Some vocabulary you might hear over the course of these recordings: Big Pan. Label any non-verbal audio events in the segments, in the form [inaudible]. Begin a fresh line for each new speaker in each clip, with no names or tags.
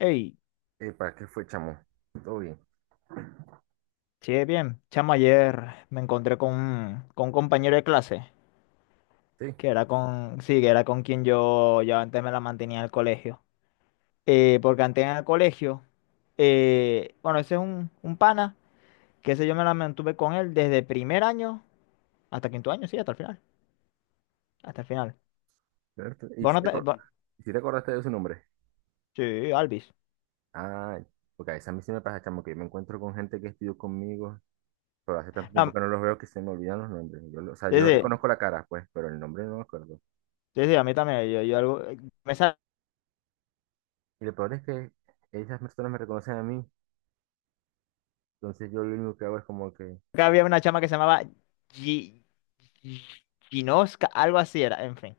Hey,
¿Para qué fue, chamo? Todo bien.
sí, bien. Chamo, ayer me encontré con un compañero de clase,
Sí.
que era con, sí, que era con quien yo antes me la mantenía en el colegio. Porque antes en el colegio, bueno, ese es un pana, que ese yo me la mantuve con él desde primer año hasta quinto año, sí, hasta el final. Hasta el final.
Roberto,
Vos no te- vos-
¿Y si te acordaste de su nombre?
sí, Alvis.
Ah, porque a veces a mí sí me pasa, chamo, que yo me encuentro con gente que estudió conmigo, pero hace tanto tiempo
No,
que no los veo que se me olvidan los nombres. O sea,
sí,
yo
sí,
reconozco la cara, pues, pero el nombre no me acuerdo.
sí, sí, a mí también. Yo algo, me sa-
Y lo peor es que esas personas me reconocen a mí, entonces yo lo único que hago es como que.
acá había una chama que se llamaba Gi- Gi- Ginoska, algo así era, en fin.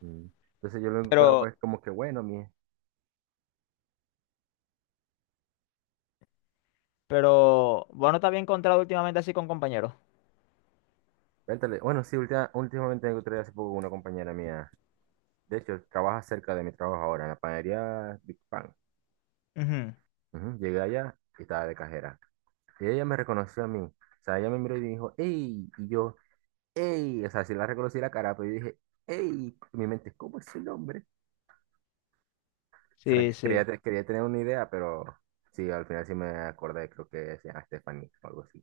Mm. Entonces yo lo único que hago es como que, bueno, mi.
Pero bueno, te había encontrado últimamente así con compañeros.
Vértale. Bueno, sí, últimamente me encontré hace poco con una compañera mía. De hecho, trabaja cerca de mi trabajo ahora, en la panadería Big Pan.
Ujú.
Ujú. Llegué allá y estaba de cajera. Y ella me reconoció a mí. O sea, ella me miró y dijo, ¡Ey! Y yo, ¡Ey! O sea, sí la reconocí la cara, pero yo dije, ¡Ey! En mi mente, ¿cómo es el nombre? O sea,
Sí, sí.
quería tener una idea, pero sí, al final sí me acordé, creo que se Stephanie o algo así.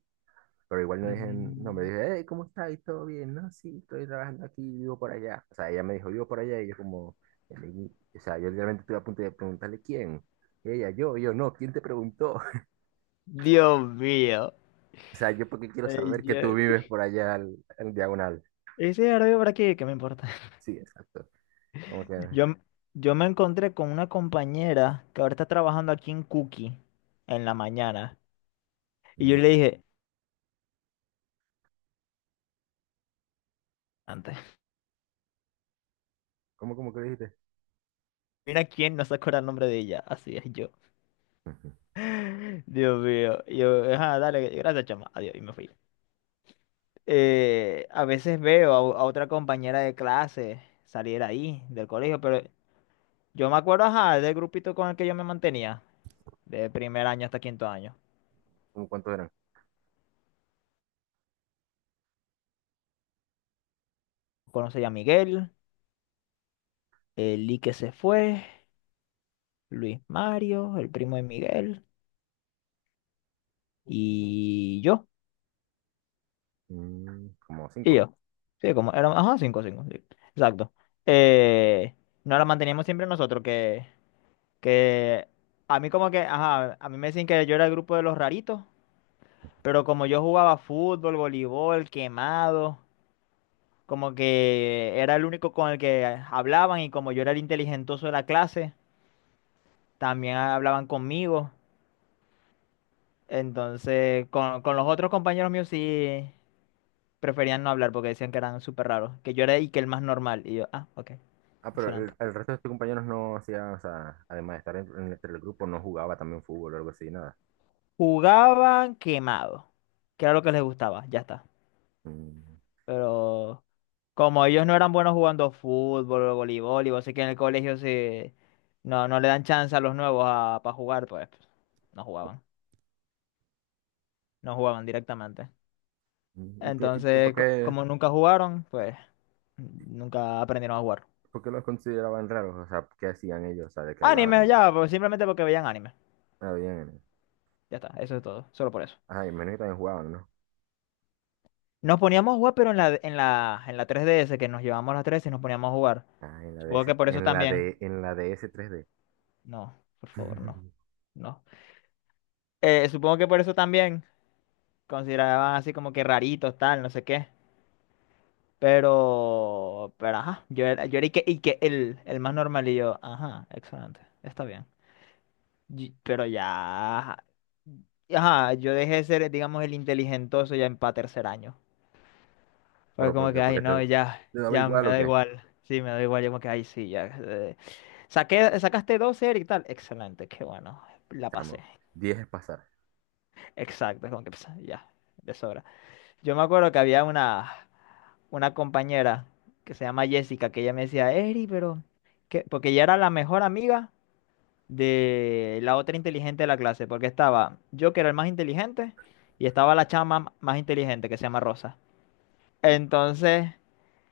Pero igual no dije el nombre,
Mm.
dije, ¡Hey! ¿Cómo estás? ¿Y todo bien? No, sí, estoy trabajando aquí, vivo por allá. O sea, ella me dijo, vivo por allá, y yo como, o sea, yo literalmente estuve a punto de preguntarle quién. Y ella, yo, y yo, no, ¿quién te preguntó?
Dios mío.
O sea, yo porque quiero saber que tú
Señor.
vives por allá al diagonal.
Ese ahora vivo por aquí, ¿qué me importa?
Sí, exacto. Como que.
[laughs] Yo, m- yo me encontré con una compañera que ahora está trabajando aquí en Cookie en la mañana. Y yo
mm,
le dije, antes,
¿cómo que dijiste?
mira quién no se acuerda el nombre de ella. Así es yo.
Ujú.
[laughs] Dios mío. Y yo, ajá, dale, gracias, chama. Adiós. Y me fui. A veces veo a otra compañera de clase salir ahí del colegio, pero yo me acuerdo, ajá, del grupito con el que yo me mantenía, de primer año hasta quinto año.
¿Cómo cuántos eran?
Conocí a Miguel, el Lee que se fue, Luis Mario, el primo de Miguel, y yo,
Mm. Como
y
cinco.
yo. Sí, como éramos, ajá, cinco, cinco, sí. Exacto. Eh, Nos la manteníamos siempre nosotros, que a mí como que, ajá, a mí me decían que yo era el grupo de los raritos, pero como yo jugaba fútbol, voleibol, quemado. Como que era el único con el que hablaban y como yo era el inteligentoso de la clase, también hablaban conmigo. Entonces, con los otros compañeros míos sí preferían no hablar porque decían que eran súper raros, que yo era y que el más normal. Y yo, ah, ok,
Ah, pero
excelente.
el resto de tus compañeros no hacían, o sea, además de estar en el grupo, no jugaba también fútbol o algo así, nada.
Jugaban quemado, que era lo que les gustaba, ya está.
Mm,
Pero como ellos no eran buenos jugando fútbol o voleibol, y vos sé que en el colegio se, no, no le dan chance a los nuevos para jugar, pues no jugaban. No jugaban directamente.
mm, y por
Entonces,
qué,
como nunca jugaron, pues nunca aprendieron a jugar.
por qué los consideraban raros? O sea, ¿qué hacían ellos? O sea, ¿de qué
Anime,
hablaban?
ya, pues simplemente porque veían anime.
Ah, bien.
Ya está, eso es todo, solo por eso.
Ah, y menos que también jugaban, ¿no?
Nos poníamos a jugar, pero en la 3DS, que nos llevamos las 3 y nos poníamos a jugar.
Ah, en la
Supongo
DS,
que por eso
en la
también.
de, en la DS 3D.
No, por favor, no,
[laughs]
no. Supongo que por eso también consideraban así como que raritos, tal, no sé qué. Pero ajá, yo era y que el más normal y yo, ajá, excelente, está bien. Pero ya, ajá, yo dejé de ser, digamos, el inteligentoso ya en pa' tercer año. Fue
Pero
como que,
porque,
ay,
porque te,
no, ya,
te daba
ya
igual
me
o
da
qué,
igual. Sí, me da igual, yo como que, ay, sí, ya. Sacaste 12 Eric, tal. Excelente, qué bueno, la pasé.
chamo. 10 es pasar.
Exacto, es como que, pues, ya, de sobra. Yo me acuerdo que había una compañera que se llama Jessica, que ella me decía, Eri, pero, ¿qué? Porque ella era la mejor amiga de la otra inteligente de la clase, porque estaba yo que era el más inteligente y estaba la chama más inteligente que se llama Rosa. Entonces,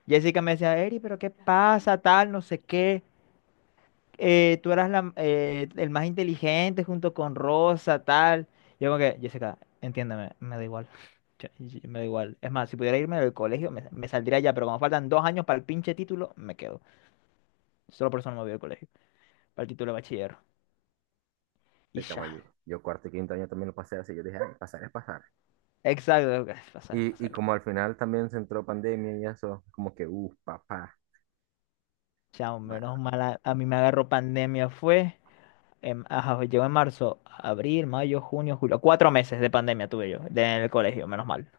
Jessica me decía, Eri, pero ¿qué pasa? Tal, no sé qué. Tú eras la- el más inteligente junto con Rosa, tal. Yo como que, Jessica, entiéndeme, me da igual. [laughs] Me da igual. Es más, si pudiera irme del colegio, me saldría ya, pero como faltan 2 años para el pinche título, me quedo. Solo por eso no me voy al colegio, para el título de bachiller. Y
Este chamo, yo,
ya.
yo cuarto y quinto año también lo pasé así. Yo dije, "Ay, pasar es pasar."
Exacto, [laughs] pasar,
Y
pasar.
como al final también se entró pandemia y eso, como que, papá.
Chao, menos
Bueno.
mal, a mí me agarró pandemia, fue, en, ajá, llegó en marzo, abril, mayo, junio, julio, 4 meses de pandemia tuve yo de- en el colegio, menos mal.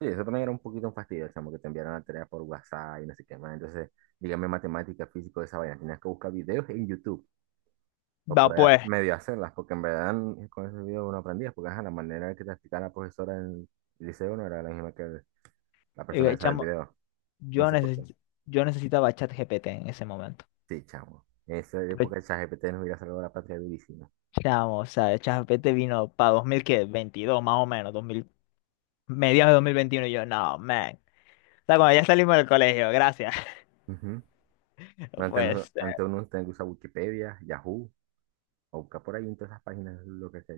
Sí, eso también era un poquito un fastidio, chamo, que te enviaron la tarea por WhatsApp y no sé qué más. Entonces, dígame matemática, físico, esa vaina. Tenías que buscar videos en YouTube para
Va
poder
pues,
medio hacerlas, porque en verdad con esos videos uno aprendía, porque ajá, la manera que te explicaba la profesora en el liceo no era la misma que la persona esa del
chamo,
video. No
yo,
sé por.
neces- yo necesitaba ChatGPT en ese momento.
Sí, chamo. Esa
Pero,
época de ChatGPT nos hubiera salvado la patria durísima.
chamo, o sea, ChatGPT vino para 2022, más o menos, 2000, mediados de 2021, y yo, no, man. O sea, cuando ya salimos del colegio, gracias. [laughs]
Ujú. Antes, no-
Pues,
Antes uno tenía que usar Wikipedia, Yahoo, o buscar por ahí en todas esas páginas lo que sea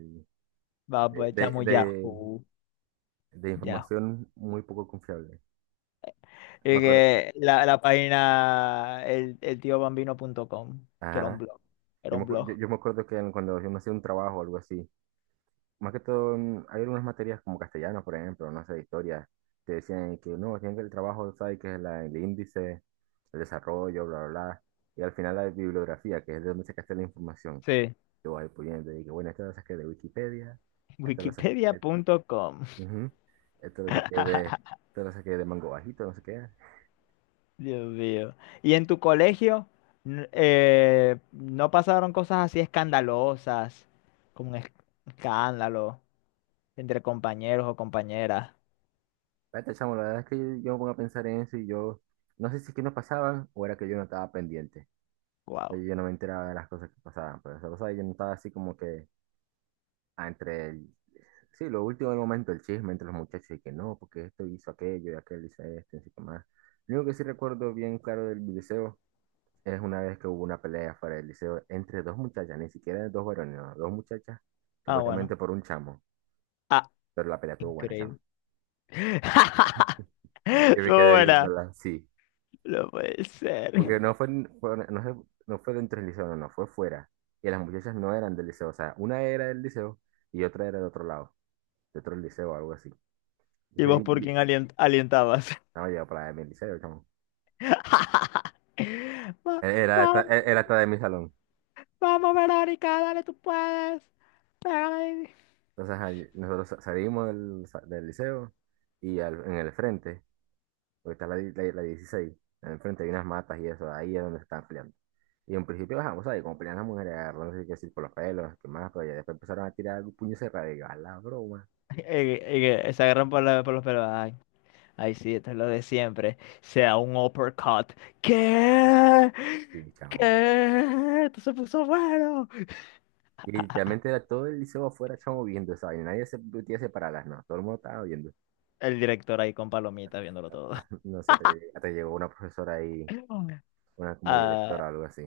va pues, chamo,
de, de,
Yahoo,
de
Yahoo.
información muy poco confiable. Me
Y
acuerdo,
que la página eltiobambino.com, que era un
ajá.
blog. Era
Yo me,
un
acu- yo,
blog.
yo me acuerdo que cuando yo no hacía un trabajo o algo así, más que todo, hay algunas materias como castellano, por ejemplo, no sé, historia, que decían que no, tienen que el trabajo, ¿sabes? Que es el índice, el desarrollo, bla, bla, bla. Y al final la bibliografía, que es de donde se sacaste la información.
Sí.
Yo voy poniendo, y que bueno, esto lo saqué de Wikipedia, esto lo saqué,
Wikipedia.com.
ujú, esto lo saqué de,
[laughs]
esto lo saqué de Mango Bajito, no sé qué.
Dios mío. ¿Y en tu colegio no pasaron cosas así escandalosas, como un escándalo entre compañeros o compañeras?
Espérate, chamo, la verdad es que yo me pongo a pensar en eso y yo, no sé si es que no pasaban o era que yo no estaba pendiente. Pero
Wow.
yo no me enteraba de las cosas que pasaban, pero esa cosa yo no estaba así como que entre el, sí, lo último del momento, el chisme entre los muchachos y que no, porque esto hizo aquello y aquel hizo esto, y así que más. Lo único que sí recuerdo bien claro del video es una vez que hubo una pelea fuera del liceo entre dos muchachas, ni siquiera dos varones, no, dos muchachas,
Ah, bueno.
supuestamente por un chamo,
Ah,
pero la pelea estuvo buena, chamo.
increíble. [laughs]
[laughs] Yo me
Estuvo
quedé
buena.
viéndola, sí,
No puede ser.
porque fue- no, sé- no fue dentro del liceo, no, no, fue fuera. Y las muchachas no eran del liceo, o sea, una era del liceo y otra era de otro lado, de otro liceo o algo así.
¿Y
Entonces,
vos por quién alientabas?
estaba yo para mi liceo, chamo.
[laughs] Va-
E, Era hasta,
va-
era hasta de mi salón.
vamos, Verónica, dale, tú puedes. Pégale.
Entonces, ahí nosotros salimos del liceo y en el frente. Porque está la 16. Enfrente hay unas matas y eso. Ahí es donde se están peleando. Y en principio, ajá, vos sabés, como pelean las mujeres, agarrándose que decir por los pelos, que más, pero ya después empezaron a tirar puño cerrado. Y yo, a la broma.
Y que se agarran por los pelos. Ay, ay, sí, esto es lo de siempre. Sea un uppercut. ¿Qué?
Y chamo.
¿Qué? Esto se puso bueno.
Y literalmente era todo el liceo afuera, chamo, viendo esa vaina. Nadie se metía a separarlas, no. Todo el mundo estaba viendo.
El director ahí con palomitas viéndolo todo.
[laughs] No sé, hasta llegó una profesora ahí,
[laughs]
una como
Ah,
directora o algo así,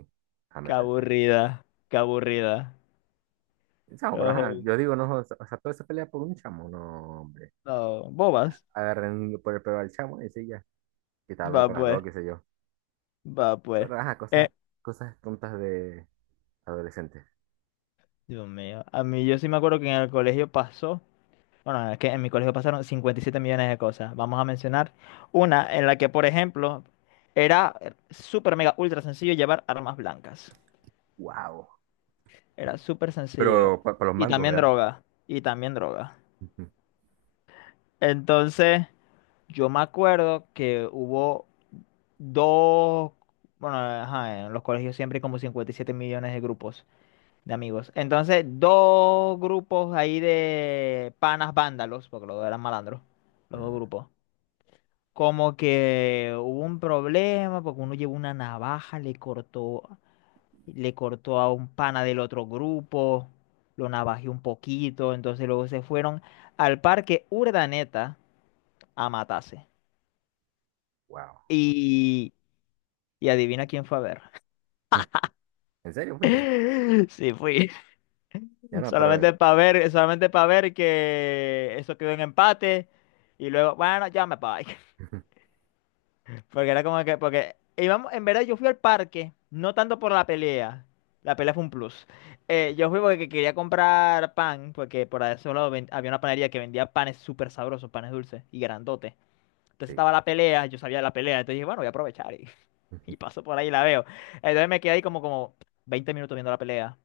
a
qué
meterse.
aburrida, qué aburrida.
Chamo, pero ajá,
No,
yo digo, no, o sea, toda esa pelea por un chamo, no, hombre.
no, bobas.
Agarren por el pelo al chamo y sí, ya. Que estaba hablando
Va
con las
pues,
dos, qué sé yo.
va pues.
Ajá,
Eh,
cosas tontas de adolescentes.
Dios mío, a mí yo sí me acuerdo que en el colegio pasó. Bueno, es que en mi colegio pasaron 57 millones de cosas. Vamos a mencionar una en la que, por ejemplo, era súper mega ultra sencillo llevar armas blancas.
Wow.
Era súper sencillo.
Pero para los
Y
mangos,
también
¿verdad?
droga. Y también droga.
Ujú.
Entonces, yo me acuerdo que hubo dos, bueno, ajá, en los colegios siempre hay como 57 millones de grupos de amigos. Entonces, dos grupos ahí de panas vándalos, porque los dos eran malandros, los dos
Mm,
grupos. Como que hubo un problema porque uno llevó una navaja, le cortó a un pana del otro grupo, lo navajeó un poquito, entonces luego se fueron al parque Urdaneta a matarse.
wow.
Y, y adivina quién fue a ver.
Mm, ¿en serio, fuiste?
[laughs] Sí, fui.
Ya no, pero.
Solamente para ver que eso quedó en empate. Y luego, bueno, ya me voy.
Ujú,
Porque era como que, porque íbamos, en verdad yo fui al parque, no tanto por la pelea fue un plus. Yo fui porque quería comprar pan, porque por ahí había una panadería que vendía panes súper sabrosos, panes dulces y grandotes. Entonces
sí.
estaba la pelea, yo sabía de la pelea, entonces dije, bueno, voy a aprovechar y, [laughs]
Ujú.
y paso por ahí y la veo. Entonces me quedé ahí como, como 20 minutos viendo la pelea.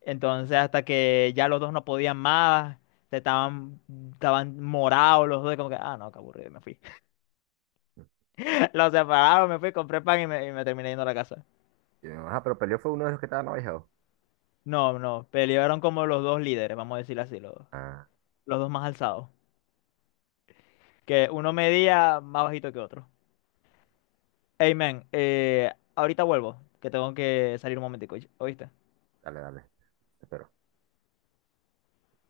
Entonces hasta que ya los dos no podían más, estaban, estaban morados los dos, como que, ah, no, qué aburrido, y me fui. Los separaron, me fui, compré pan y y me terminé yendo a la casa.
Y me dijo, ah, pero peleó fue uno de los que estaban abajo.
No, no, pelearon como los dos líderes, vamos a decirlo así,
Ah,
los dos más alzados. Que uno medía más bajito que otro. Hey, man, ahorita vuelvo, que tengo que salir un momentico, ¿oíste?
dale, dale. Te espero.